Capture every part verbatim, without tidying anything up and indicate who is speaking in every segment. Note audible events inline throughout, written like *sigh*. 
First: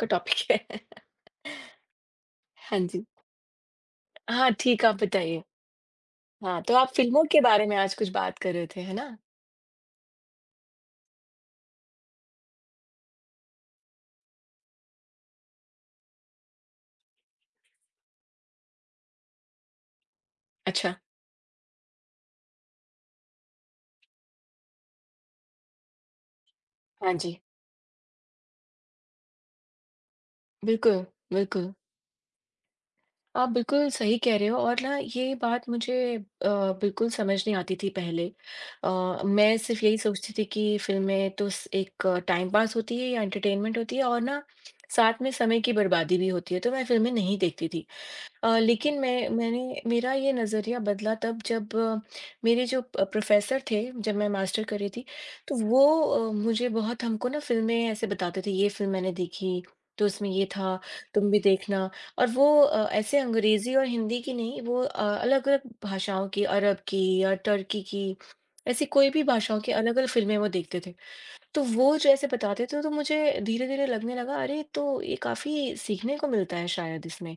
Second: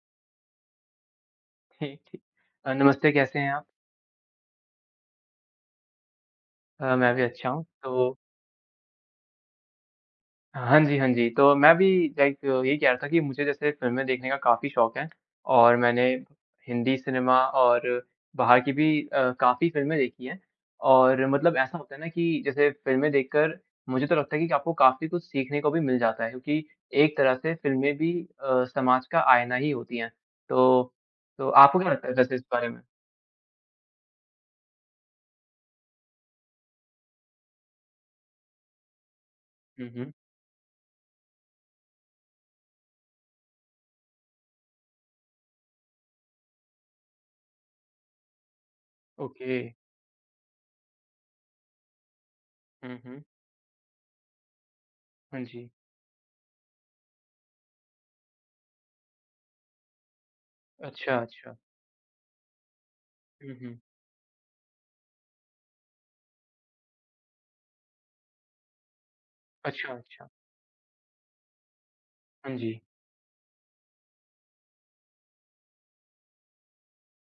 Speaker 1: का टॉपिक है।
Speaker 2: *laughs* ठीक, ठीक।
Speaker 1: *laughs*
Speaker 2: अ,
Speaker 1: हाँ जी।
Speaker 2: नमस्ते कैसे हैं आप?
Speaker 1: हाँ, ठीक आप बताइए। हाँ, तो आप
Speaker 2: अ, मैं भी
Speaker 1: फ़िल्मों के
Speaker 2: अच्छा हूँ।
Speaker 1: बारे में आज कुछ
Speaker 2: तो
Speaker 1: बात कर रहे थे, है ना?
Speaker 2: हाँ जी, हाँ जी। तो मैं भी लाइक यही कह रहा था कि मुझे जैसे फ़िल्में देखने का काफ़ी शौक है और मैंने हिंदी सिनेमा और बाहर की भी अ, काफ़ी फ़िल्में देखी हैं।
Speaker 1: अच्छा,
Speaker 2: और मतलब ऐसा होता है ना कि जैसे फ़िल्में देखकर मुझे तो लगता है कि आपको काफ़ी कुछ सीखने को भी मिल जाता है क्योंकि
Speaker 1: हाँ
Speaker 2: एक तरह
Speaker 1: जी।
Speaker 2: से फ़िल्में भी अ, समाज का आईना ही होती हैं। तो
Speaker 1: बिल्कुल,
Speaker 2: तो
Speaker 1: बिल्कुल।
Speaker 2: आपको क्या लगता है वैसे इस बारे में?
Speaker 1: आप बिल्कुल सही कह रहे हो और ना ये बात मुझे अ, बिल्कुल समझ नहीं आती थी पहले। अ, मैं सिर्फ़
Speaker 2: हुँ,
Speaker 1: यही
Speaker 2: हुँ।
Speaker 1: सोचती थी कि फ़िल्में तो स एक टाइम पास होती है या एंटरटेनमेंट होती है और ना साथ में समय की बर्बादी भी होती है, तो मैं फ़िल्में नहीं देखती थी। अ, लेकिन मैं
Speaker 2: ओके।
Speaker 1: मैंने मेरा ये नज़रिया बदला तब जब अ, मेरे जो
Speaker 2: हुँ,
Speaker 1: प
Speaker 2: हुँ।
Speaker 1: प्रोफ़ेसर थे, जब मैं मास्टर कर रही थी,
Speaker 2: हाँ
Speaker 1: तो
Speaker 2: जी।
Speaker 1: वो अ, मुझे बहुत हमको ना फ़िल्में ऐसे बताते थे, "ये फ़िल्म मैंने देखी, तो उसमें ये था,
Speaker 2: अच्छा,
Speaker 1: तुम भी
Speaker 2: अच्छा।
Speaker 1: देखना।" और वो अ, ऐसे
Speaker 2: हुँ,
Speaker 1: अंग्रेज़ी
Speaker 2: हुँ।
Speaker 1: और हिंदी की नहीं, वो अ, अलग-अलग भाषाओं की, अरब की या टर्की की, ऐसी कोई भी भाषाओं की
Speaker 2: अच्छा,
Speaker 1: अलग-अलग
Speaker 2: अच्छा।
Speaker 1: फ़िल्में वो देखते थे। तो वो जो ऐसे
Speaker 2: हाँ
Speaker 1: बताते
Speaker 2: जी।
Speaker 1: थे, तो मुझे धीरे-धीरे लगने लगा, "अरे! तो ये काफ़ी सीखने को मिलता है शायद इसमें।"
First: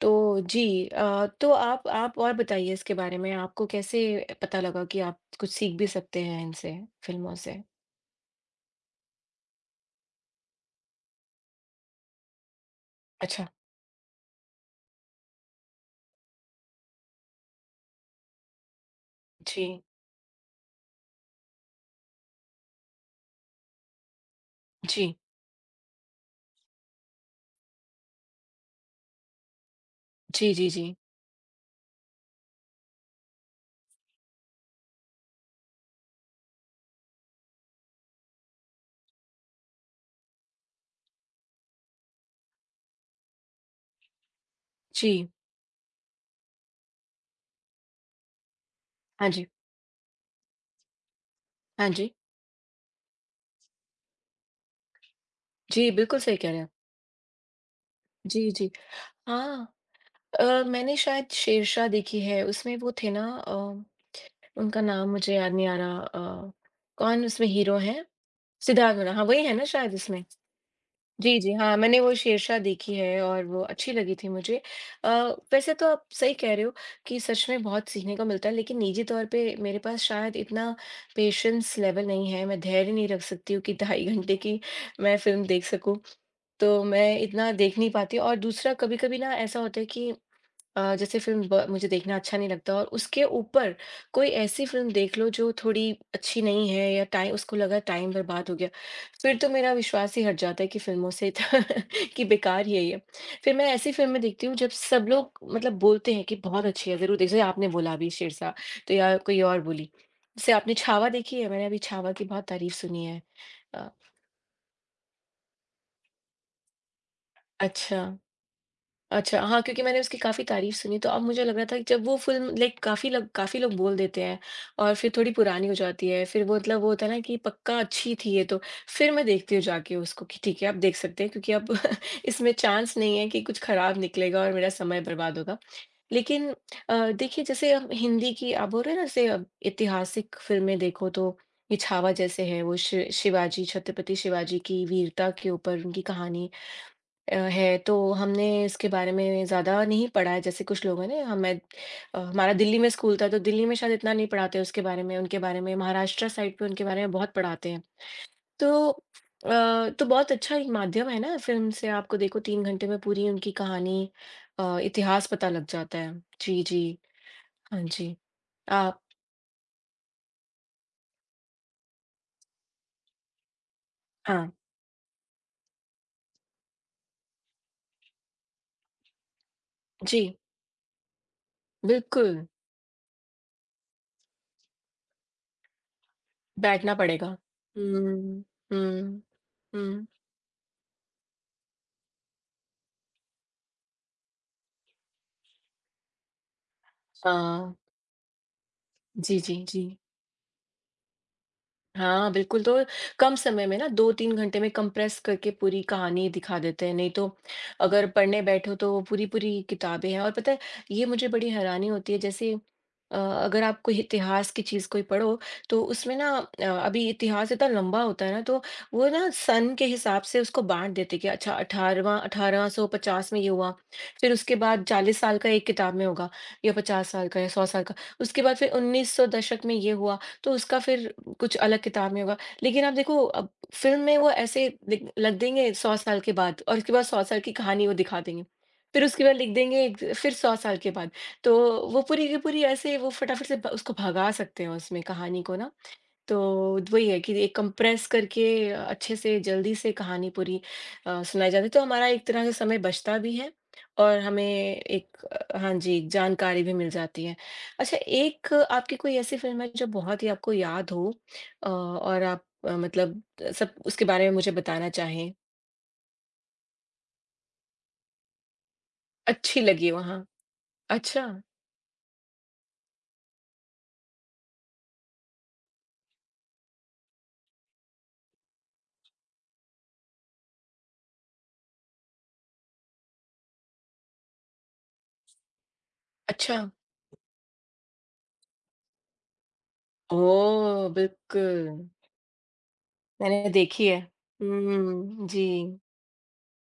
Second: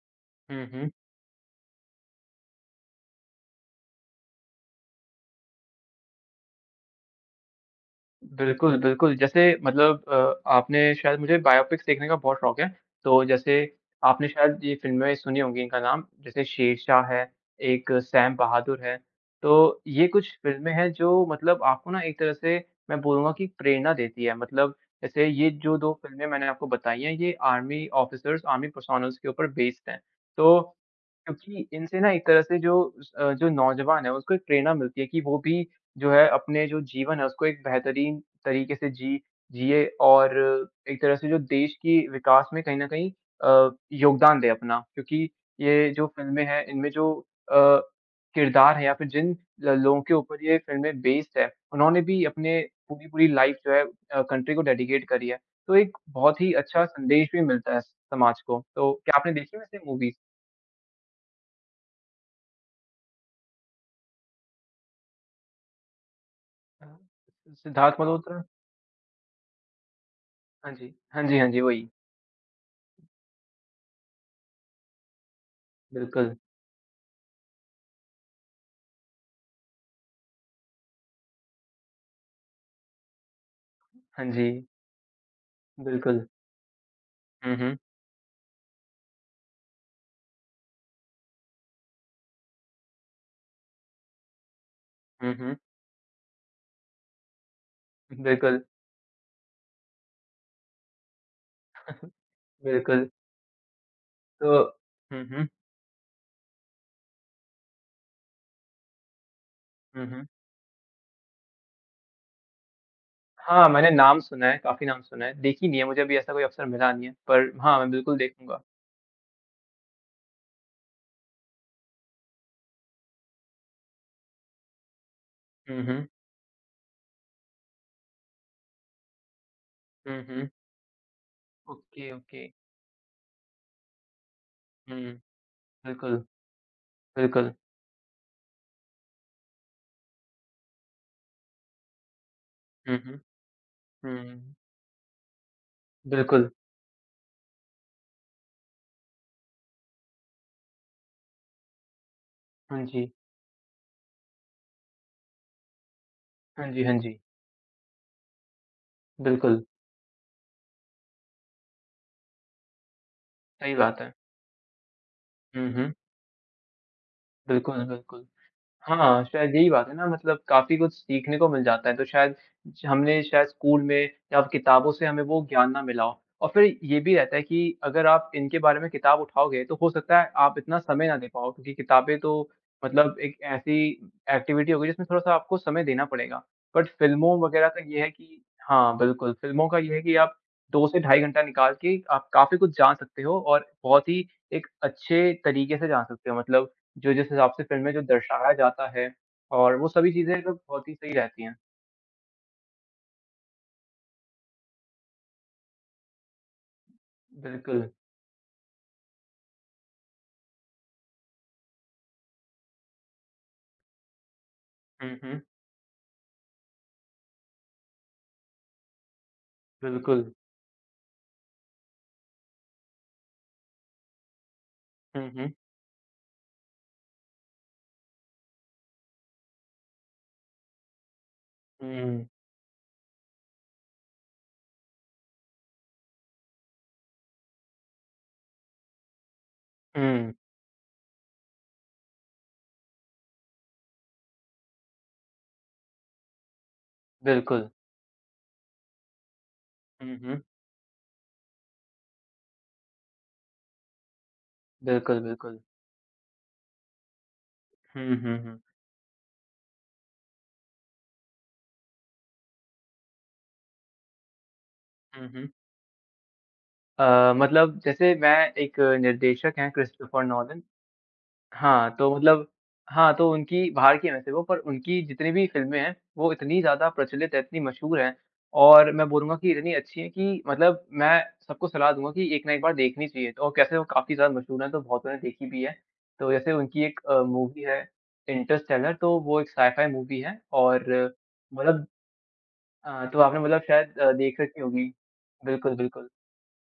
Speaker 1: तो जी
Speaker 2: हुँ, हुँ।
Speaker 1: अ, तो आप आप और बताइए इसके बारे में, आपको कैसे पता लगा कि आप कुछ सीख भी सकते हैं इनसे, फ़िल्मों से?
Speaker 2: बिल्कुल, बिल्कुल। जैसे मतलब अ, आपने शायद मुझे बायोपिक्स देखने का बहुत शौक है। तो
Speaker 1: अच्छा,
Speaker 2: जैसे आपने शायद ये फ़िल्में सुनी होंगी इनका नाम, जैसे शेरशाह है, एक सैम बहादुर है। तो
Speaker 1: जी।
Speaker 2: ये कुछ फ़िल्में हैं जो मतलब आपको ना एक तरह से मैं बोलूँगा कि प्रेरणा देती है। मतलब
Speaker 1: जी।
Speaker 2: जैसे ये जो दो फ़िल्में मैंने आपको बताई हैं, ये आर्मी ऑफ़िसर्स, आर्मी पर्सोनल्स के ऊपर बेस्ड हैं।
Speaker 1: जी, जी,
Speaker 2: तो
Speaker 1: जी।
Speaker 2: क्योंकि इनसे ना एक तरह से जो अ, जो नौजवान है उसको एक प्रेरणा मिलती है कि वो भी जो है अपने जो जीवन है उसको एक बेहतरीन तरीके से जी जिए और एक तरह से जो देश की विकास में कहीं न कहीं अ, योगदान दे अपना। क्योंकि
Speaker 1: जी।
Speaker 2: ये जो फ़िल्में हैं इनमें जो अ, किरदार है या फिर
Speaker 1: हाँ
Speaker 2: जिन
Speaker 1: जी।
Speaker 2: ल लोगों के ऊपर ये फ़िल्में बेस्ड है,
Speaker 1: हाँ
Speaker 2: उन्होंने
Speaker 1: जी।
Speaker 2: भी अपने पूरी-पूरी लाइफ़ जो है अ, कंट्री को डेडिकेट करी है। तो
Speaker 1: जी,
Speaker 2: एक
Speaker 1: बिल्कुल सही
Speaker 2: बहुत
Speaker 1: कह
Speaker 2: ही
Speaker 1: रहे हैं आप।
Speaker 2: अच्छा संदेश भी मिलता है समाज
Speaker 1: जी,
Speaker 2: को।
Speaker 1: जी।
Speaker 2: तो क्या आपने देखी
Speaker 1: हाँ,
Speaker 2: वैसे मूवीज़?
Speaker 1: अ, मैंने शायद शेरशाह देखी है, उसमें वो थे ना अ, उनका नाम मुझे याद नहीं आ रहा अ,
Speaker 2: हाँ,
Speaker 1: कौन उसमें हीरो
Speaker 2: सिद्धार्थ
Speaker 1: हैं?
Speaker 2: मल्होत्रा?
Speaker 1: सिद्धार्थ मल्होत्रा, हाँ, वही है ना शायद उसमें?
Speaker 2: हाँ जी। हाँ जी,
Speaker 1: जी,
Speaker 2: हाँ
Speaker 1: जी।
Speaker 2: जी,
Speaker 1: हाँ,
Speaker 2: वही।
Speaker 1: मैंने वो शेरशाह देखी है और वो अच्छी लगी थी मुझे। अ, वैसे तो आप सही
Speaker 2: बिल्कुल।
Speaker 1: कह रहे हो कि सच में बहुत सीखने को मिलता है, लेकिन निजी तौर पे मेरे पास शायद इतना पेशेंस लेवल नहीं है, मैं धैर्य नहीं रख सकती हूँ कि ढाई
Speaker 2: हाँ
Speaker 1: घंटे की
Speaker 2: जी,
Speaker 1: मैं फ़िल्म देख सकूँ।
Speaker 2: बिल्कुल।
Speaker 1: तो मैं इतना
Speaker 2: हुँ, हुँ।
Speaker 1: देख नहीं पाती और दूसरा कभी-कभी ना ऐसा होता है कि अ, जैसे फ़िल्म ब मुझे देखना अच्छा नहीं लगता और उसके ऊपर कोई ऐसी फ़िल्म देख लो
Speaker 2: हुँ,
Speaker 1: जो
Speaker 2: हुँ।
Speaker 1: थोड़ी अच्छी नहीं है या टाइम उसको लगा टाइम बर्बाद हो
Speaker 2: बिल्कुल,
Speaker 1: गया, फिर तो मेरा विश्वास ही हट जाता है कि फ़िल्मों से *laughs* कि बेकार ही है ये।
Speaker 2: बिल्कुल।
Speaker 1: फिर मैं ऐसी फ़िल्में देखती हूँ
Speaker 2: तो
Speaker 1: जब सब
Speaker 2: हुँ,
Speaker 1: लोग
Speaker 2: हुँ।
Speaker 1: मतलब बोलते हैं कि बहुत अच्छी है, ज़रूर देखिए आपने बोला अभी शेरशाह, तो या कोई और बोली।
Speaker 2: हुँ, हुँ।
Speaker 1: जैसे आपने छावा देखी है? मैंने अभी छावा की बहुत तारीफ़ सुनी है।
Speaker 2: हाँ,
Speaker 1: अ,
Speaker 2: मैंने नाम सुना है, काफ़ी नाम सुना है। देखी नहीं है, मुझे अभी ऐसा कोई अवसर मिला नहीं है, पर हाँ, मैं बिल्कुल
Speaker 1: अच्छा।
Speaker 2: देखूँगा।
Speaker 1: अच्छा, हाँ, क्योंकि मैंने उसकी काफ़ी तारीफ़ सुनी, तो अब मुझे लग रहा था कि जब वो फ़िल्म लाइक काफ़ी लोग काफ़ी लोग बोल देते हैं और फिर थोड़ी पुरानी हो
Speaker 2: हुँ, हुँ।
Speaker 1: जाती है, फिर वो मतलब वो होता है ना कि पक्का अच्छी थी ये तो, फिर मैं देखती हूँ जाके
Speaker 2: हुँ,
Speaker 1: उसको कि
Speaker 2: हुँ।
Speaker 1: ठीक है, अब देख सकते हैं क्योंकि अब
Speaker 2: ओके,
Speaker 1: *laughs*
Speaker 2: ओके।
Speaker 1: इसमें चांस नहीं है कि कुछ खराब निकलेगा और मेरा समय
Speaker 2: हुँ,
Speaker 1: बर्बाद होगा।
Speaker 2: बिल्कुल,
Speaker 1: लेकिन अ, देखिए
Speaker 2: बिल्कुल।
Speaker 1: जैसे अब हिंदी की आप बोल रहे हैं ना जैसे अब ऐतिहासिक फ़िल्में देखो तो ये छावा जैसे है, वो
Speaker 2: हुँ,
Speaker 1: शि
Speaker 2: हुँ।
Speaker 1: शिवाजी छत्रपति
Speaker 2: हुँ,
Speaker 1: शिवाजी की वीरता के ऊपर उनकी कहानी
Speaker 2: बिल्कुल।
Speaker 1: अ, है तो हमने इसके बारे में ज़्यादा नहीं पढ़ा है जैसे कुछ लोग हैं ना हमें अ, हमारा दिल्ली
Speaker 2: हाँ
Speaker 1: में
Speaker 2: जी।
Speaker 1: स्कूल था तो दिल्ली में शायद इतना नहीं पढ़ाते उसके बारे में उनके बारे में महाराष्ट्र साइड पे
Speaker 2: हाँ जी,
Speaker 1: उनके
Speaker 2: हाँ
Speaker 1: बारे में
Speaker 2: जी।
Speaker 1: बहुत पढ़ाते हैं तो
Speaker 2: बिल्कुल,
Speaker 1: अ, तो बहुत अच्छा एक माध्यम है ना फिल्म से आपको देखो तीन घंटे में पूरी उनकी
Speaker 2: सही
Speaker 1: कहानी
Speaker 2: बात है।
Speaker 1: अ, इतिहास पता लग
Speaker 2: हुँ, हुँ।
Speaker 1: जाता है जी, जी। हाँ
Speaker 2: बिल्कुल,
Speaker 1: जी।
Speaker 2: बिल्कुल।
Speaker 1: आप
Speaker 2: हाँ, शायद यही बात है ना मतलब काफ़ी कुछ सीखने को मिल जाता है, तो शायद ज हमने शायद स्कूल में या
Speaker 1: हाँ,
Speaker 2: किताबों से हमें वो ज्ञान ना मिला हो। और फिर ये भी रहता है कि अगर आप इनके बारे में किताब उठाओगे, तो हो सकता है
Speaker 1: जी,
Speaker 2: आप इतना समय ना दे पाओ क्योंकि किताबें
Speaker 1: बिल्कुल
Speaker 2: तो मतलब एक ऐसी एक्टिविटी होगी जिसमें थोड़ा-सा आपको समय देना पड़ेगा। बट
Speaker 1: बैठना पड़ेगा।
Speaker 2: फ़िल्मों वग़ैरह का ये है कि
Speaker 1: हुँ,
Speaker 2: हाँ,
Speaker 1: हुँ,
Speaker 2: बिल्कुल, फ़िल्मों का ये है
Speaker 1: हुँ।
Speaker 2: कि आप दो से ढाई घंटा निकाल के आप काफ़ी कुछ जान सकते हो और बहुत ही एक अच्छे तरीके से जान सकते हो मतलब जो जिस हिसाब से
Speaker 1: हाँ,
Speaker 2: फ़िल्म में जो दर्शाया जाता है
Speaker 1: जी, जी,
Speaker 2: और
Speaker 1: जी।
Speaker 2: वो सभी चीज़ें तो बहुत ही सही रहती हैं।
Speaker 1: हाँ, बिल्कुल, तो कम समय में ना दो तीन घंटे में कंप्रेस करके पूरी कहानी दिखा देते हैं, नहीं तो
Speaker 2: बिल्कुल।
Speaker 1: अगर पढ़ने बैठो तो वो पूरी-पूरी किताबें हैं और पता है, ये मुझे बड़ी हैरानी होती है जैसे अ, अगर आप कोई इतिहास की चीज़ कोई
Speaker 2: हुँ,
Speaker 1: पढ़ो,
Speaker 2: हुँ,
Speaker 1: तो उसमें ना अ, अभी इतिहास इतना लंबा होता है ना तो वो ना सन के हिसाब
Speaker 2: बिल्कुल।
Speaker 1: से उसको बाँट देते हैं कि अच्छा 18वाँ अठारह सौ पचास में ये हुआ, फिर उसके बाद चालीस
Speaker 2: हुँ,
Speaker 1: साल का
Speaker 2: हुँ,
Speaker 1: एक किताब में होगा या पचास साल का या सौ साल का, उसके बाद फिर उन्नीस सौ दशक में ये हुआ। तो उसका फिर कुछ अलग किताब में
Speaker 2: हुँ,
Speaker 1: होगा। लेकिन आप देखो अब फ़िल्म में वो ऐसे दिख लग देंगे सौ साल के बाद और उसके बाद सौ साल की कहानी वो दिखा देंगे। फिर उसके बाद लिख देंगे एक
Speaker 2: हुँ,
Speaker 1: फिर सौ साल के बाद। तो वो पूरी की पूरी ऐसे वो फटाफट से भ उसको भगा सकते हैं उसमें कहानी को ना। तो वही है कि एक
Speaker 2: बिल्कुल।
Speaker 1: कंप्रेस करके अच्छे से जल्दी से
Speaker 2: हुँ,
Speaker 1: कहानी
Speaker 2: हुँ,
Speaker 1: पूरी अ, सुनाई जाती है तो हमारा एक तरह से समय बचता भी है और हमें
Speaker 2: बिल्कुल,
Speaker 1: एक
Speaker 2: बिल्कुल।
Speaker 1: अ, हाँ जी एक जानकारी भी मिल जाती है। अच्छा
Speaker 2: हुँ, हुँ,
Speaker 1: एक
Speaker 2: हुँ,
Speaker 1: आपकी कोई ऐसी फ़िल्म है जो बहुत ही आपको याद हो अ, और आप अ, मतलब सब उसके बारे में मुझे बताना
Speaker 2: हुँ,
Speaker 1: चाहें?
Speaker 2: हुँ। अ, मतलब जैसे मैं एक निर्देशक
Speaker 1: अच्छी
Speaker 2: हैं
Speaker 1: लगी हो
Speaker 2: क्रिस्टोफर
Speaker 1: हाँ।
Speaker 2: नॉलन
Speaker 1: अच्छा,
Speaker 2: हाँ, तो मतलब हाँ, तो उनकी बाहर की हैं वैसे वो पर उनकी जितनी भी फ़िल्में हैं, वो इतनी ज़्यादा प्रचलित हैं, इतनी मशहूर हैं और मैं बोलूँगा कि इतनी अच्छी हैं कि मतलब मैं सबको सलाह दूँगा कि एक ना एक बार देखनी चाहिए। तो और कैसे वो काफ़ी ज़्यादा मशहूर हैं, तो बहुतों ने देखी भी है। तो जैसे
Speaker 1: अच्छा।
Speaker 2: उनकी एक अ, मूवी है इंटरस्टेलर तो वो एक साइ-फाई मूवी है
Speaker 1: ओह!
Speaker 2: और
Speaker 1: बिल्कुल,
Speaker 2: मतलब अ, तो आपने
Speaker 1: मैंने
Speaker 2: मतलब
Speaker 1: देखी
Speaker 2: शायद
Speaker 1: है।
Speaker 2: अ, देख रखी होगी।
Speaker 1: हुँ,
Speaker 2: बिल्कुल,
Speaker 1: जी।
Speaker 2: बिल्कुल।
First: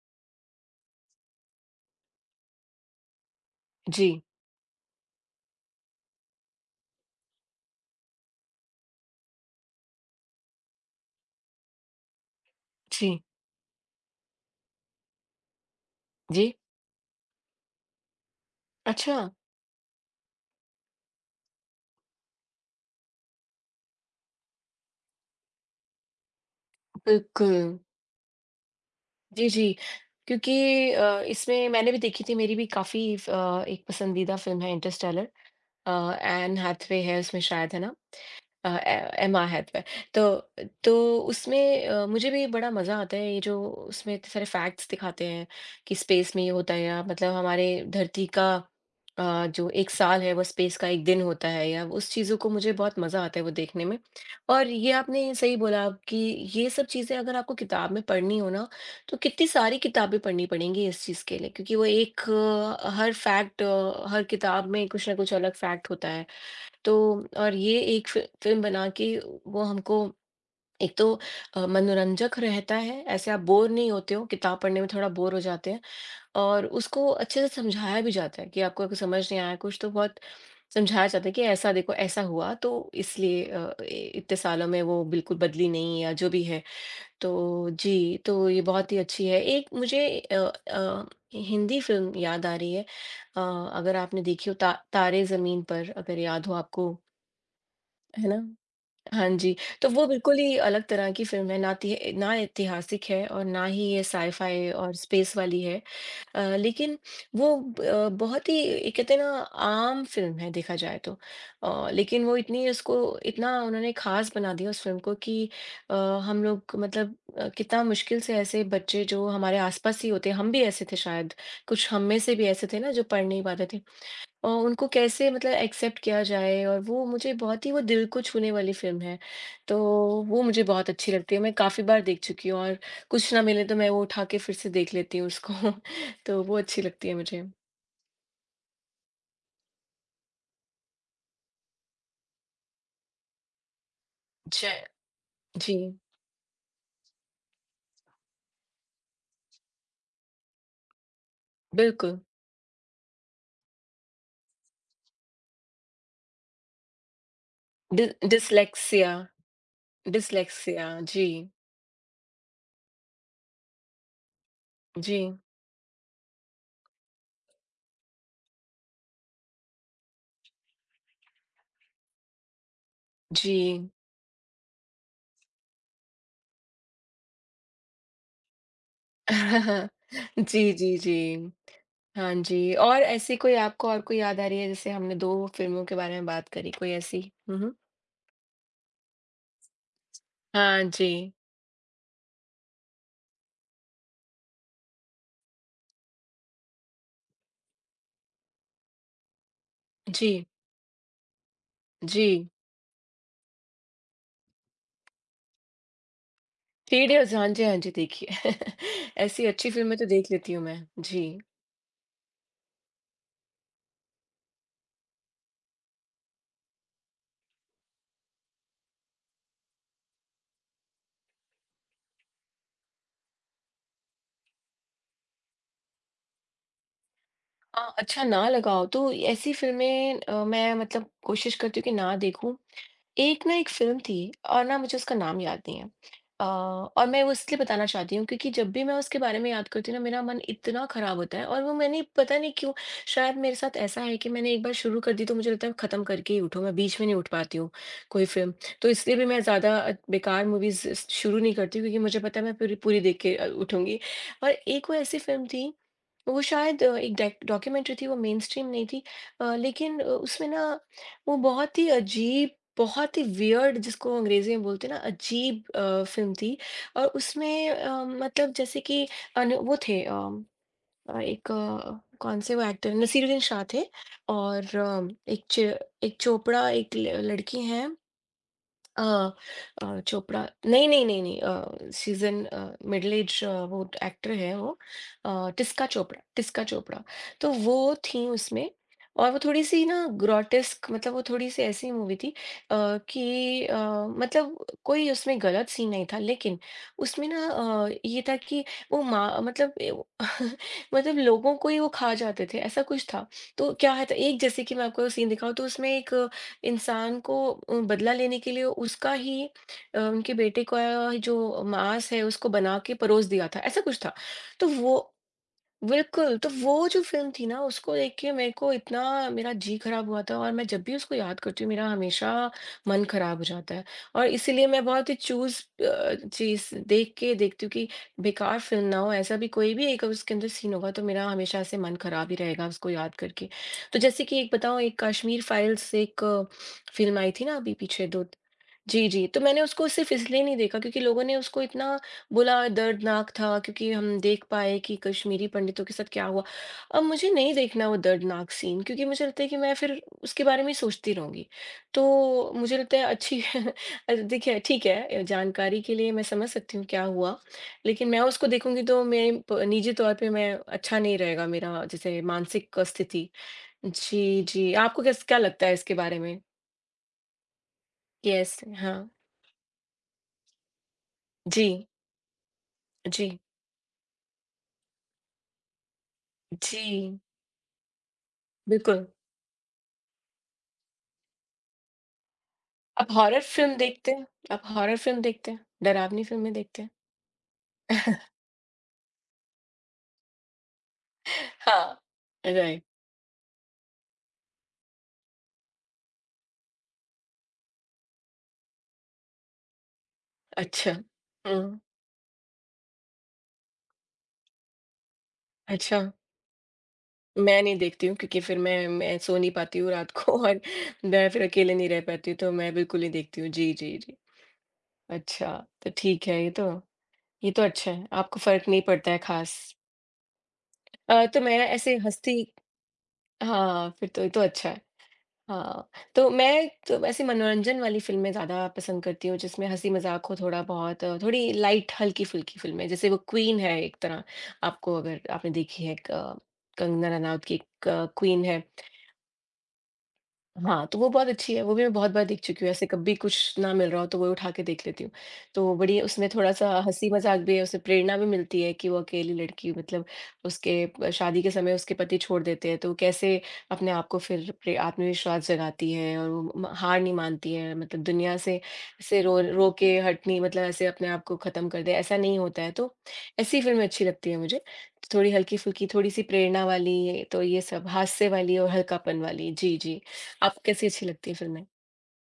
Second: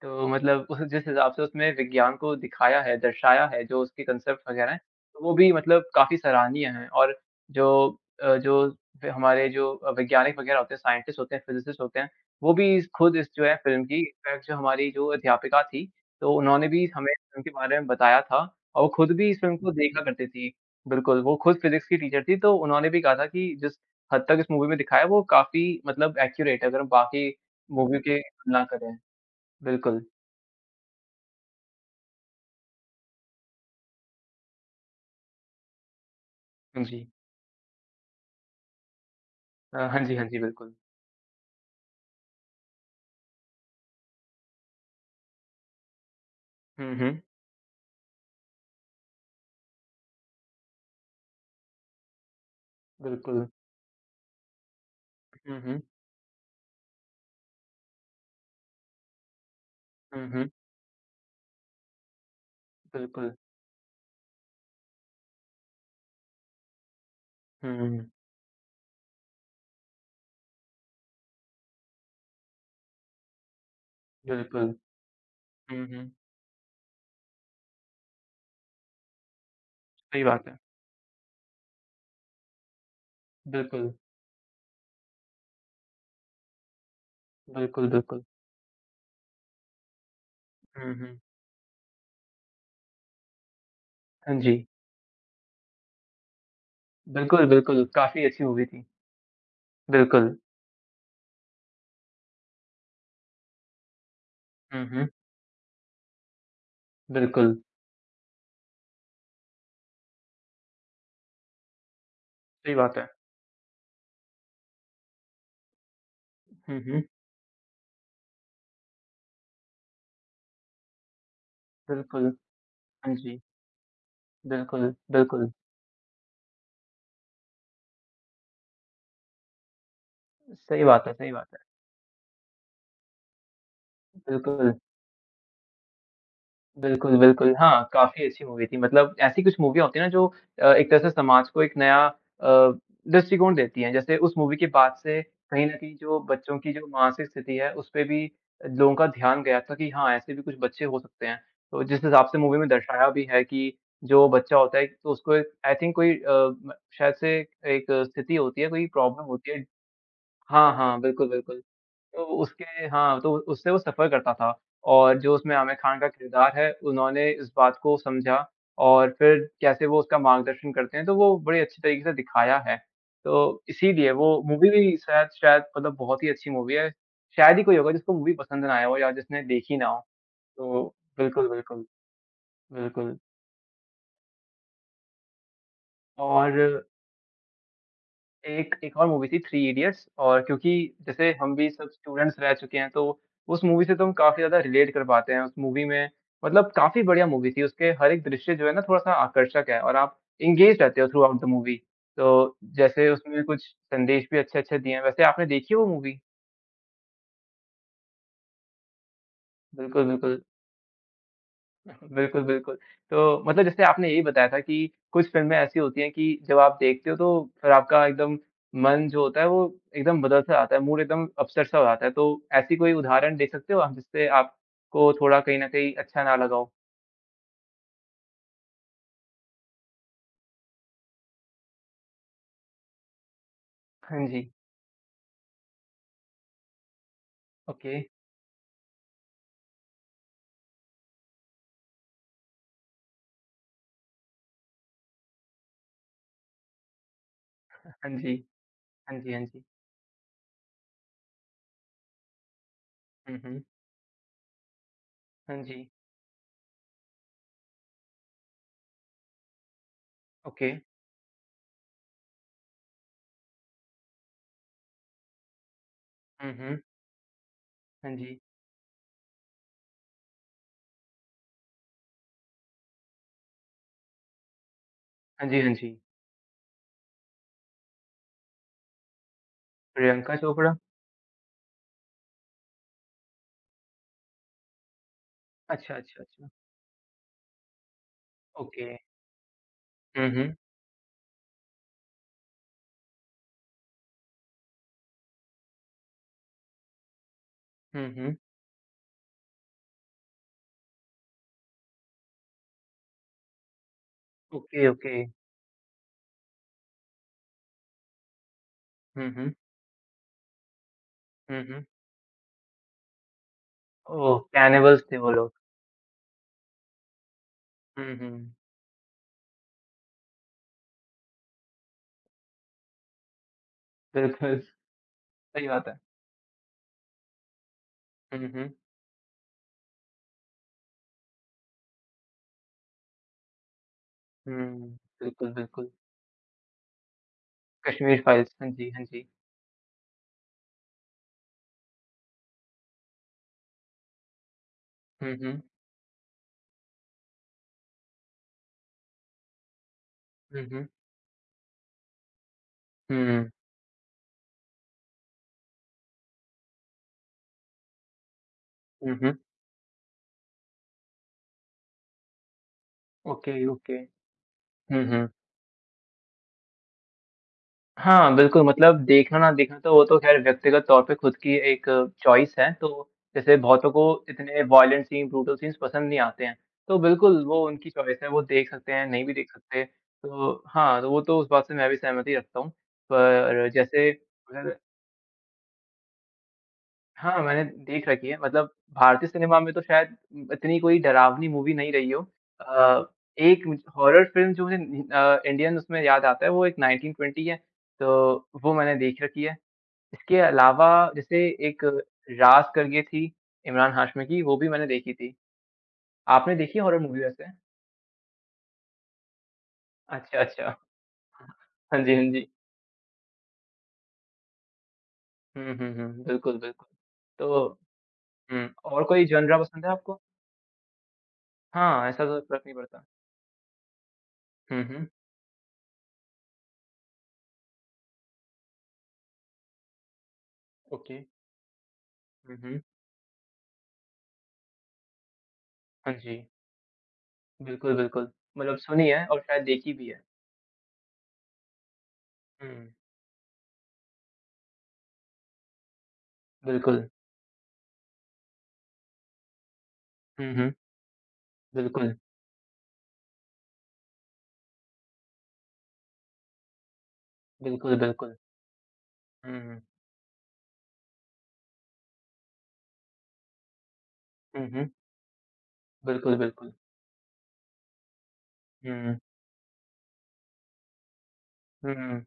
Speaker 2: तो मतलब उस जिस हिसाब से उसमें विज्ञान को दिखाया है, दर्शाया है, जो उसके
Speaker 1: जी,
Speaker 2: कंसेप्ट वगैरह हैं, तो वो भी मतलब काफ़ी सराहनीय हैं और जो अ, जो फ़िर हमारे जो अ, वैज्ञानिक वगैरह होते हैं, साइंटिस्ट होते हैं, फ़िज़िसिस्ट होते हैं, वो भी इस खुद
Speaker 1: जी,
Speaker 2: इस जो है फ़िल्म की इनफ़ैक्ट जो हमारी जो अध्यापिका थी, तो
Speaker 1: जी।
Speaker 2: उन्होंने भी हमें फ़िल्म के बारे में बताया था और वो खुद
Speaker 1: अच्छा।
Speaker 2: भी इस फ़िल्म को देखा करती थी। बिल्कुल, वो खुद फ़िज़िक्स की टीचर थी, तो उन्होंने भी कहा था कि जिस हद तक इस मूवी में दिखाया है, वो काफ़ी मतलब एक्यूरेट है, अगर हम बाकी
Speaker 1: बिल्कुल।
Speaker 2: मूवी की तुलना करें।
Speaker 1: जी, जी।
Speaker 2: बिल्कुल।
Speaker 1: क्योंकि अ, इसमें मैंने भी देखी थी मेरी भी काफ़ी फ़ अ, एक पसंदीदा फ़िल्म है इंटरस्टेलर अ, ऐन
Speaker 2: हाँ
Speaker 1: हैथवे
Speaker 2: जी।
Speaker 1: है उसमें शायद, है ना? अ, ए एमाहत
Speaker 2: अ,
Speaker 1: में।
Speaker 2: हाँ जी,
Speaker 1: तो
Speaker 2: हाँ जी, बिल्कुल।
Speaker 1: तो उसमें अ, मुझे भी बड़ा मज़ा आता है ये जो उसमें इतने सारे फैक्ट्स दिखाते हैं कि स्पेस में ये होता है
Speaker 2: हुँ,
Speaker 1: या
Speaker 2: हुँ,
Speaker 1: मतलब हमारे धरती का अ, जो एक साल है वो स्पेस का एक दिन होता है या उस चीज़ों को मुझे बहुत मज़ा आता है
Speaker 2: बिल्कुल।
Speaker 1: वो देखने में। और ये आपने सही
Speaker 2: हुँ, हुँ,
Speaker 1: बोला आप कि ये सब चीज़ें अगर आपको किताब में पढ़नी हो ना, तो कितनी सारी किताबें
Speaker 2: हुँ,
Speaker 1: पढ़नी
Speaker 2: हुँ,
Speaker 1: पड़ेंगी इस चीज़ के लिए क्योंकि वो एक अ, हर
Speaker 2: बिल्कुल।
Speaker 1: फैक्ट हर किताब में कुछ ना कुछ अलग फैक्ट होता है। तो और ये एक
Speaker 2: हुँ,
Speaker 1: फि फ़िल्म बना के वो हमको एक तो अ, मनोरंजक रहता है, ऐसे आप बोर नहीं होते हो, किताब
Speaker 2: बिल्कुल।
Speaker 1: पढ़ने में थोड़ा बोर हो जाते हैं
Speaker 2: हुँ, हुँ,
Speaker 1: और उसको अच्छे से समझाया भी जाता है कि आपको अगर समझ नहीं आया कुछ तो बहुत
Speaker 2: सही बात है।
Speaker 1: समझाया जाता है कि ऐसा देखो ऐसा हुआ तो इसलिए अ,
Speaker 2: बिल्कुल,
Speaker 1: ए इतने सालों में वो बिल्कुल बदली नहीं या जो भी है। तो
Speaker 2: बिल्कुल,
Speaker 1: जी,
Speaker 2: बिल्कुल।
Speaker 1: तो ये बहुत ही अच्छी है। एक मुझे अ
Speaker 2: हुँ,
Speaker 1: अ,
Speaker 2: हुँ,
Speaker 1: हिंदी फ़िल्म याद आ रही है अ, अगर आपने
Speaker 2: हाँ
Speaker 1: देखी हो
Speaker 2: जी।
Speaker 1: ता तारे ज़मीन पर अगर याद हो आपको,
Speaker 2: बिल्कुल, बिल्कुल, काफ़ी
Speaker 1: है ना?
Speaker 2: अच्छी मूवी थी।
Speaker 1: हाँ जी, तो वो
Speaker 2: बिल्कुल।
Speaker 1: बिल्कुल ही अलग तरह की फ़िल्म है, ना ति ना ऐतिहासिक है और ना ही ये साइ-फाई
Speaker 2: हुँ,
Speaker 1: और
Speaker 2: हुँ,
Speaker 1: स्पेस वाली है। अ, लेकिन वो
Speaker 2: बिल्कुल,
Speaker 1: ब अ, बहुत ही ये कहते हैं ना आम फ़िल्म है देखा जाए तो। अ, लेकिन वो इतनी
Speaker 2: सही
Speaker 1: उसको
Speaker 2: बात है।
Speaker 1: इतना उन्होंने ख़ास बना दिया उस फ़िल्म को कि अ, हम लोग
Speaker 2: हुँ, हुँ,
Speaker 1: मतलब अ, कितना मुश्किल से ऐसे बच्चे जो हमारे आस-पास ही होते हैं, हम भी ऐसे थे शायद, कुछ हम में
Speaker 2: बिल्कुल।
Speaker 1: से भी ऐसे थे ना जो
Speaker 2: हाँ
Speaker 1: पढ़
Speaker 2: जी,
Speaker 1: नहीं पाते थे। और उनको
Speaker 2: बिल्कुल,
Speaker 1: कैसे
Speaker 2: बिल्कुल।
Speaker 1: मतलब एक्सेप्ट किया जाए और वो मुझे बहुत ही वो दिल को छूने वाली फ़िल्म है। तो वो मुझे
Speaker 2: सही
Speaker 1: बहुत
Speaker 2: बात है,
Speaker 1: अच्छी
Speaker 2: सही
Speaker 1: लगती है,
Speaker 2: बात
Speaker 1: मैं
Speaker 2: है।
Speaker 1: काफ़ी बार देख चुकी हूँ और कुछ ना मिले तो मैं वो उठा के फिर से
Speaker 2: बिल्कुल।
Speaker 1: देख लेती हूँ उसको। *laughs* तो वो अच्छी लगती है
Speaker 2: बिल्कुल,
Speaker 1: मुझे।
Speaker 2: बिल्कुल। हाँ, काफ़ी अच्छी मूवी थी। मतलब ऐसी कुछ मूवियाँ होती हैं ना जो अ, एक तरह से समाज को एक नया अ, दृष्टिकोण देती हैं। जैसे उस मूवी के
Speaker 1: अच्छा।
Speaker 2: बाद से कहीं न
Speaker 1: जी,
Speaker 2: कहीं जो बच्चों की जो मानसिक स्थिति है, उसपे भी लोगों का ध्यान गया था कि हाँ, ऐसे भी कुछ बच्चे हो सकते हैं। तो जिस
Speaker 1: बिल्कुल।
Speaker 2: हिसाब से मूवी में दर्शाया भी है कि जो बच्चा होता है तो उसको एक आई थिंक कोई अ, म शायद से एक
Speaker 1: डि
Speaker 2: स्थिति होती है, कोई
Speaker 1: डिस्लेक्सिया
Speaker 2: प्रॉब्लम होती है। हाँ,
Speaker 1: डिस्लेक्सिया
Speaker 2: हाँ। बिल्कुल,
Speaker 1: जी,
Speaker 2: बिल्कुल। तो उसके हाँ, तो उससे वो सफ़र करता था और जो
Speaker 1: जी,
Speaker 2: उसमें आमिर खान का किरदार है, उन्होंने इस बात को समझा और फिर कैसे वो उसका मार्गदर्शन करते हैं, तो वो बड़े अच्छे तरीके से दिखाया है। तो
Speaker 1: जी।
Speaker 2: इसीलिए वो मूवी भी शायद शायद मतलब बहुत ही अच्छी मूवी है। शायद ही कोई होगा जिसको मूवी पसंद ना आया हो या जिसने देखी ना
Speaker 1: *laughs*
Speaker 2: हो।
Speaker 1: जी,
Speaker 2: तो
Speaker 1: जी, जी।
Speaker 2: बिल्कुल, बिल्कुल,
Speaker 1: हाँ जी, और
Speaker 2: बिल्कुल
Speaker 1: ऐसी कोई आपको और कोई याद आ रही है जैसे हमने दो फ़िल्मों के बारे में बात करी,
Speaker 2: और
Speaker 1: कोई ऐसी? हुँ, हुँ।
Speaker 2: एक एक और मूवी थी थ्री इडियट्स और क्योंकि
Speaker 1: हाँ
Speaker 2: जैसे
Speaker 1: जी।
Speaker 2: हम भी सब स्टूडेंट्स रह चुके हैं, तो उस मूवी से तो हम काफ़ी ज़्यादा रिलेट कर पाते हैं। उस मूवी में मतलब काफ़ी बढ़िया मूवी थी, उसके हर एक दृश्य जो है ना थोड़ा-सा आकर्षक है और आप
Speaker 1: जी,
Speaker 2: एंगेज रहते हो थ्रू आउट द मूवी।
Speaker 1: जी।
Speaker 2: तो जैसे उसमें कुछ संदेश भी अच्छे-अच्छे दिए हैं। वैसे आपने देखी है वो मूवी?
Speaker 1: थ्री इडियट्स, हाँ जी, हाँ जी, देखिए। *laughs* ऐसी अच्छी फ़िल्में
Speaker 2: बिल्कुल,
Speaker 1: तो देख
Speaker 2: बिल्कुल।
Speaker 1: लेती हूँ मैं। जी।
Speaker 2: बिल्कुल, बिल्कुल। तो मतलब जैसे आपने यही बताया था कि कुछ फ़िल्में ऐसी होती हैं कि जब आप देखते हो तो फिर आपका एकदम मन जो होता है वो एकदम बदल-सा जाता है, मूड एकदम अपसेट सा हो जाता है। तो ऐसी कोई उदाहरण दे सकते हो आप जिससे आपको थोड़ा कहीं न कहीं अच्छा ना लगा हो?
Speaker 1: अ, अच्छा ना लगा हो तो ऐसी फ़िल्में अ, मैं मतलब कोशिश करती हूँ कि ना देखूँ। एक ना एक फ़िल्म थी
Speaker 2: हाँ जी,
Speaker 1: और ना मुझे उसका नाम याद नहीं है। अ, और मैं वो इसलिए बताना
Speaker 2: ओके।
Speaker 1: चाहती हूँ क्योंकि जब भी मैं उसके बारे में याद करती हूँ ना मेरा मन इतना ख़राब होता है। और वो मैंने पता नहीं क्यों, शायद मेरे साथ ऐसा है कि मैंने एक बार शुरू कर दी तो मुझे लगता है ख़त्म करके ही उठो, मैं बीच में नहीं उठ पाती हूँ
Speaker 2: हाँ
Speaker 1: कोई
Speaker 2: जी।
Speaker 1: फ़िल्म। तो इसलिए
Speaker 2: हाँ
Speaker 1: भी
Speaker 2: जी,
Speaker 1: मैं
Speaker 2: हाँ जी।
Speaker 1: ज़्यादा अ, बेकार मूवीज़ शुरू नहीं करती हूँ, क्योंकि मुझे पता है मैं पूरी पूरी देख के
Speaker 2: हुँ,
Speaker 1: अ,
Speaker 2: हुँ।
Speaker 1: उठूँगी। और एक वो ऐसी फ़िल्म
Speaker 2: हाँ
Speaker 1: थी,
Speaker 2: जी,
Speaker 1: वो शायद अ, एक डेक डॉक्यूमेंट्री थी। वो मेन स्ट्रीम नहीं थी। अ, लेकिन अ, उसमें ना
Speaker 2: ओके।
Speaker 1: वो बहुत ही अजीब, बहुत ही वियर्ड जिसको अंग्रेज़ी में बोलते हैं ना, अजीब अ, फ़िल्म
Speaker 2: हुँ,
Speaker 1: थी।
Speaker 2: हुँ।
Speaker 1: और उसमें अ,
Speaker 2: हाँ जी।
Speaker 1: मतलब जैसे कि अनु वो थे अम, अ, एक, अ, कौन से वो एक्टर नसीरुद्दीन शाह थे। और अ, एक
Speaker 2: हाँ
Speaker 1: च
Speaker 2: जी, हाँ जी।
Speaker 1: एक चोपड़ा, एक ल लड़की हैं। अ अ,
Speaker 2: प्रियंका
Speaker 1: चोपड़ा
Speaker 2: चोपड़ा?
Speaker 1: नहीं, नहीं, नहीं, नहीं, uh, season uh, middle age. वो एक्टर है वो, अ, टिस्का
Speaker 2: अच्छा,
Speaker 1: चोपड़ा,
Speaker 2: अच्छा, अच्छा।
Speaker 1: टिस्का चोपड़ा। तो वो थीं उसमें।
Speaker 2: ओके।
Speaker 1: और वो थोड़ी-सी ना
Speaker 2: हुँ, हुँ।
Speaker 1: ग्रोटेस्क, मतलब वो थोड़ी-सी ऐसी मूवी थी। अ, कि अ, मतलब कोई उसमें गलत सीन नहीं था, लेकिन उसमें ना अ,
Speaker 2: हुँ,
Speaker 1: ये
Speaker 2: हुँ।
Speaker 1: था कि वो माँ मतलब ए वो *laughs* मतलब लोगों को ही वो खा जाते थे, ऐसा कुछ था। तो क्या है? तो एक, जैसे कि मैं
Speaker 2: ओके,
Speaker 1: आपको
Speaker 2: ओके।
Speaker 1: सीन दिखाऊँ, तो उसमें एक इंसान को अ, बदला लेने के लिए उसका
Speaker 2: हुँ,
Speaker 1: ही
Speaker 2: हुँ।
Speaker 1: अ, उनके बेटे का
Speaker 2: हुँ,
Speaker 1: जो
Speaker 2: हुँ।
Speaker 1: मांस है उसको बना के परोस दिया था, ऐसा कुछ था।
Speaker 2: ओह!
Speaker 1: तो
Speaker 2: कैनिबल्स
Speaker 1: वो
Speaker 2: थे वो लोग।
Speaker 1: बिल्कुल, तो वो जो फ़िल्म थी ना उसको देख
Speaker 2: हुँ,
Speaker 1: के मेरे
Speaker 2: हुँ।
Speaker 1: को इतना मेरा जी ख़राब हुआ था। और मैं जब भी उसको याद करती हूँ मेरा हमेशा मन ख़राब हो जाता है। और
Speaker 2: बिल्कुल,
Speaker 1: इसीलिए मैं बहुत ही चूज़
Speaker 2: सही बात है।
Speaker 1: अ, चीज़ देख के देखती हूँ कि
Speaker 2: हुँ,
Speaker 1: बेकार
Speaker 2: हुँ,
Speaker 1: फ़िल्म ना हो। ऐसा भी कोई भी एक उसके अंदर सीन होगा तो मेरा हमेशा से मन ख़राब ही रहेगा उसको याद करके। तो जैसे कि एक बताऊँ,
Speaker 2: हुँ।
Speaker 1: एक कश्मीर
Speaker 2: बिल्कुल, बिल्कुल।
Speaker 1: फाइल्स, एक फ़िल्म आई थी ना अभी पीछे
Speaker 2: कश्मीर
Speaker 1: दो।
Speaker 2: फाइल्स, हाँ जी, हाँ
Speaker 1: जी,
Speaker 2: जी।
Speaker 1: जी, तो मैंने उसको सिर्फ़ इसलिए नहीं देखा क्योंकि लोगों ने उसको इतना बुरा और दर्दनाक था क्योंकि हम देख पाए कि
Speaker 2: हुँ,
Speaker 1: कश्मीरी
Speaker 2: हुँ,
Speaker 1: पंडितों के साथ क्या हुआ। अब मुझे नहीं देखना वो दर्दनाक सीन क्योंकि मुझे लगता है कि मैं फिर उसके
Speaker 2: हुँ,
Speaker 1: बारे में ही
Speaker 2: हुँ।
Speaker 1: सोचती रहूँगी। तो मुझे लगता है अच्छी
Speaker 2: हुँ,
Speaker 1: *laughs* अ, देखिए ठीक है, जानकारी के लिए मैं समझ सकती हूँ क्या हुआ, लेकिन मैं उसको देखूँगी तो
Speaker 2: हुँ,
Speaker 1: मेरे
Speaker 2: हुँ।
Speaker 1: प निजी तौर पे मैं अच्छा नहीं रहेगा मेरा, जैसे मानसिक स्थिति।
Speaker 2: Okay, okay.
Speaker 1: जी, जी। आपको
Speaker 2: हुँ,
Speaker 1: कैस
Speaker 2: हुँ।
Speaker 1: क्या लगता है इसके बारे में?
Speaker 2: हाँ,
Speaker 1: यस,
Speaker 2: बिल्कुल मतलब
Speaker 1: हाँ।
Speaker 2: देखना ना देखना तो वो तो ख़ैर व्यक्तिगत तौर पे खुद की
Speaker 1: जी,
Speaker 2: एक चॉइस है, तो
Speaker 1: जी,
Speaker 2: जैसे बहुतों को इतने वॉयलेंट सीन, ब्रूटल सीन्स पसंद नहीं आते हैं, तो
Speaker 1: जी।
Speaker 2: बिल्कुल वो उनकी चॉइस है, वो देख सकते हैं,
Speaker 1: बिल्कुल।
Speaker 2: नहीं भी देख सकते। तो हाँ, तो वो तो उस बात से मैं भी सहमति रखता हूँ।
Speaker 1: आप हॉरर
Speaker 2: पर
Speaker 1: फ़िल्म
Speaker 2: जैसे
Speaker 1: देखते हैं? आप
Speaker 2: अगर
Speaker 1: हॉरर फ़िल्म देखते हैं? डरावनी फ़िल्में देखते हैं?
Speaker 2: हाँ, मैंने देख रखी
Speaker 1: *laughs*
Speaker 2: है मतलब भारतीय सिनेमा में तो शायद इतनी कोई डरावनी मूवी नहीं
Speaker 1: हाँ,
Speaker 2: रही हो।
Speaker 1: राइट,
Speaker 2: अ, एक मुझ हॉरर फ़िल्म जो मुझे अ, इंडियन उसमें याद आता है वो एक नाइंटीन ट्वेंटी है, तो वो मैंने देख रखी है। इसके अलावा
Speaker 1: अच्छा।
Speaker 2: जैसे
Speaker 1: हुँ,
Speaker 2: एक राज करके थी इमरान हाशमी की, वो भी मैंने देखी थी।
Speaker 1: अच्छा।
Speaker 2: आपने देखी है हॉरर मूवी वैसे?
Speaker 1: मैं नहीं देखती हूँ क्योंकि फिर मैं मैं सो नहीं पाती हूँ रात को।
Speaker 2: अच्छा,
Speaker 1: *laughs* और
Speaker 2: अच्छा।
Speaker 1: मैं फिर अकेले नहीं रह
Speaker 2: हाँ जी, हाँ
Speaker 1: पाती हूँ,
Speaker 2: जी।
Speaker 1: तो मैं बिल्कुल नहीं देखती हूँ। जी, जी, जी। अच्छा,
Speaker 2: हुँ, हुँ,
Speaker 1: तो
Speaker 2: हुँ।
Speaker 1: ठीक है ये
Speaker 2: बिल्कुल,
Speaker 1: तो,
Speaker 2: बिल्कुल।
Speaker 1: ये तो
Speaker 2: तो
Speaker 1: अच्छा है, आपको
Speaker 2: हुँ,
Speaker 1: फ़र्क नहीं
Speaker 2: और
Speaker 1: पड़ता है
Speaker 2: कोई
Speaker 1: ख़ास।
Speaker 2: जॉनरा पसंद है आपको?
Speaker 1: अ, तो मैं ऐसे
Speaker 2: हाँ, ऐसा
Speaker 1: हँसती —
Speaker 2: तो फ़र्क नहीं पड़ता।
Speaker 1: हाँ, फिर तो ये तो अच्छा है।
Speaker 2: हुँ, हुँ।
Speaker 1: हाँ, तो मैं तो वैसे मनोरंजन वाली फ़िल्में ज़्यादा पसंद करती हूँ जिसमें हँसी-मज़ाक हो थोड़ा-बहुत,
Speaker 2: ओके।
Speaker 1: थोड़ी लाइट
Speaker 2: हुँ,
Speaker 1: हल्की-फुल्की
Speaker 2: हुँ।
Speaker 1: फ़िल्में, जैसे वो क्वीन है एक तरह। आपको अगर आपने देखी है,
Speaker 2: हाँ
Speaker 1: क
Speaker 2: जी।
Speaker 1: कंगना रनावत की एक
Speaker 2: बिल्कुल, बिल्कुल।
Speaker 1: क्वीन है।
Speaker 2: मतलब सुनी है और शायद देखी भी है।
Speaker 1: हाँ, तो वो बहुत अच्छी है, वो भी मैं बहुत बार देख चुकी हूँ,
Speaker 2: हुँ,
Speaker 1: ऐसे कभी कुछ ना मिल रहा हो तो वो उठा के देख लेती हूँ। तो बड़ी उसमें थोड़ा-सा
Speaker 2: बिल्कुल।
Speaker 1: हँसी-मज़ाक भी है, उसे प्रेरणा भी मिलती है कि वो अकेली लड़की मतलब
Speaker 2: हुँ, हुँ।
Speaker 1: उसके प शादी के समय उसके
Speaker 2: बिल्कुल,
Speaker 1: पति छोड़ देते हैं, तो वो कैसे अपने आप को फिर प्रे आत्मविश्वास जगाती है और वो म हार नहीं मानती है,
Speaker 2: बिल्कुल,
Speaker 1: मतलब
Speaker 2: बिल्कुल।
Speaker 1: दुनिया से ऐसे रो
Speaker 2: हुँ,
Speaker 1: रो
Speaker 2: हुँ।
Speaker 1: के हटनी, मतलब ऐसे अपने आप को ख़त्म कर दे, ऐसा नहीं होता है। तो ऐसी फ़िल्में अच्छी लगती हैं मुझे,
Speaker 2: हुँ, हुँ।
Speaker 1: थोड़ी हल्की-फुल्की, थोड़ी-सी
Speaker 2: बिल्कुल,
Speaker 1: प्रेरणा
Speaker 2: बिल्कुल।
Speaker 1: वाली, तो ये सब हास्य वाली और
Speaker 2: हुँ, हुँ।
Speaker 1: हल्कापन वाली। जी, जी। आपको कैसी अच्छी लगती है फ़िल्में?
Speaker 2: हुँ, हुँ।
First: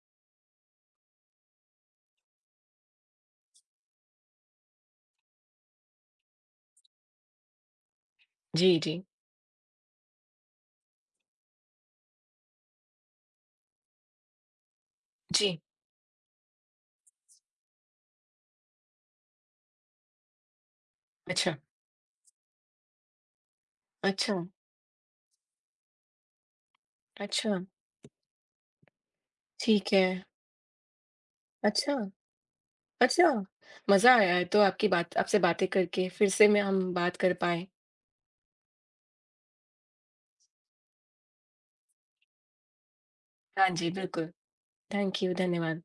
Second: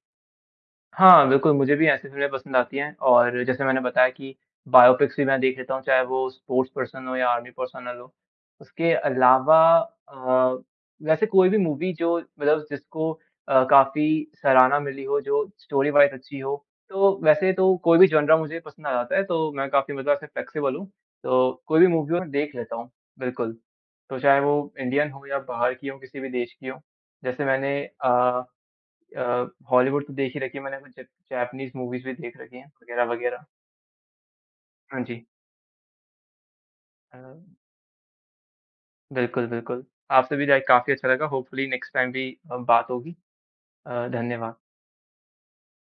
Speaker 2: हाँ, बिल्कुल, मुझे भी ऐसी फ़िल्में पसंद आती हैं और जैसे मैंने बताया कि बायोपिक्स भी मैं देख लेता हूँ, चाहे वो स्पोर्ट्स पर्सन हो या आर्मी पर्सनल हो।
Speaker 1: जी,
Speaker 2: उसके
Speaker 1: जी।
Speaker 2: अलावा अ, वैसे कोई भी मूवी जो मतलब जिसको अ, काफ़ी सराहना मिली हो, जो
Speaker 1: जी,
Speaker 2: स्टोरी वाइज़ अच्छी हो, तो वैसे तो कोई भी जॉनरा मुझे पसंद आ जाता है, तो मैं काफ़ी मतलब ऐसे फ्लेक्सिबल हूँ,
Speaker 1: अच्छा,
Speaker 2: तो कोई भी मूवी हो मैं देख लेता हूँ, बिल्कुल। तो
Speaker 1: अच्छा,
Speaker 2: चाहे वो इंडियन हो या बाहर की हो, किसी भी देश की हो। जैसे
Speaker 1: अच्छा,
Speaker 2: मैंने अ अ,
Speaker 1: ठीक
Speaker 2: हॉलीवुड
Speaker 1: है।
Speaker 2: तो देख ही रखी है मैंने, कुछ ज जैपनीज़
Speaker 1: अच्छा,
Speaker 2: मूवीज़ भी देख रखी हैं
Speaker 1: अच्छा,
Speaker 2: वगैरह-वगैरह।
Speaker 1: मज़ा आया है तो आपकी
Speaker 2: हाँ
Speaker 1: बात
Speaker 2: जी।
Speaker 1: आपसे बातें करके, फिर से मैं हम बात
Speaker 2: अ,
Speaker 1: कर पाएँ।
Speaker 2: बिल्कुल, बिल्कुल। आपसे भी राय काफ़ी अच्छा लगा, होपफुली नेक्स्ट टाइम भी अ, बात होगी।
Speaker 1: हाँ जी,
Speaker 2: अ,
Speaker 1: बिल्कुल।
Speaker 2: धन्यवाद।
Speaker 1: थैंक यू, धन्यवाद।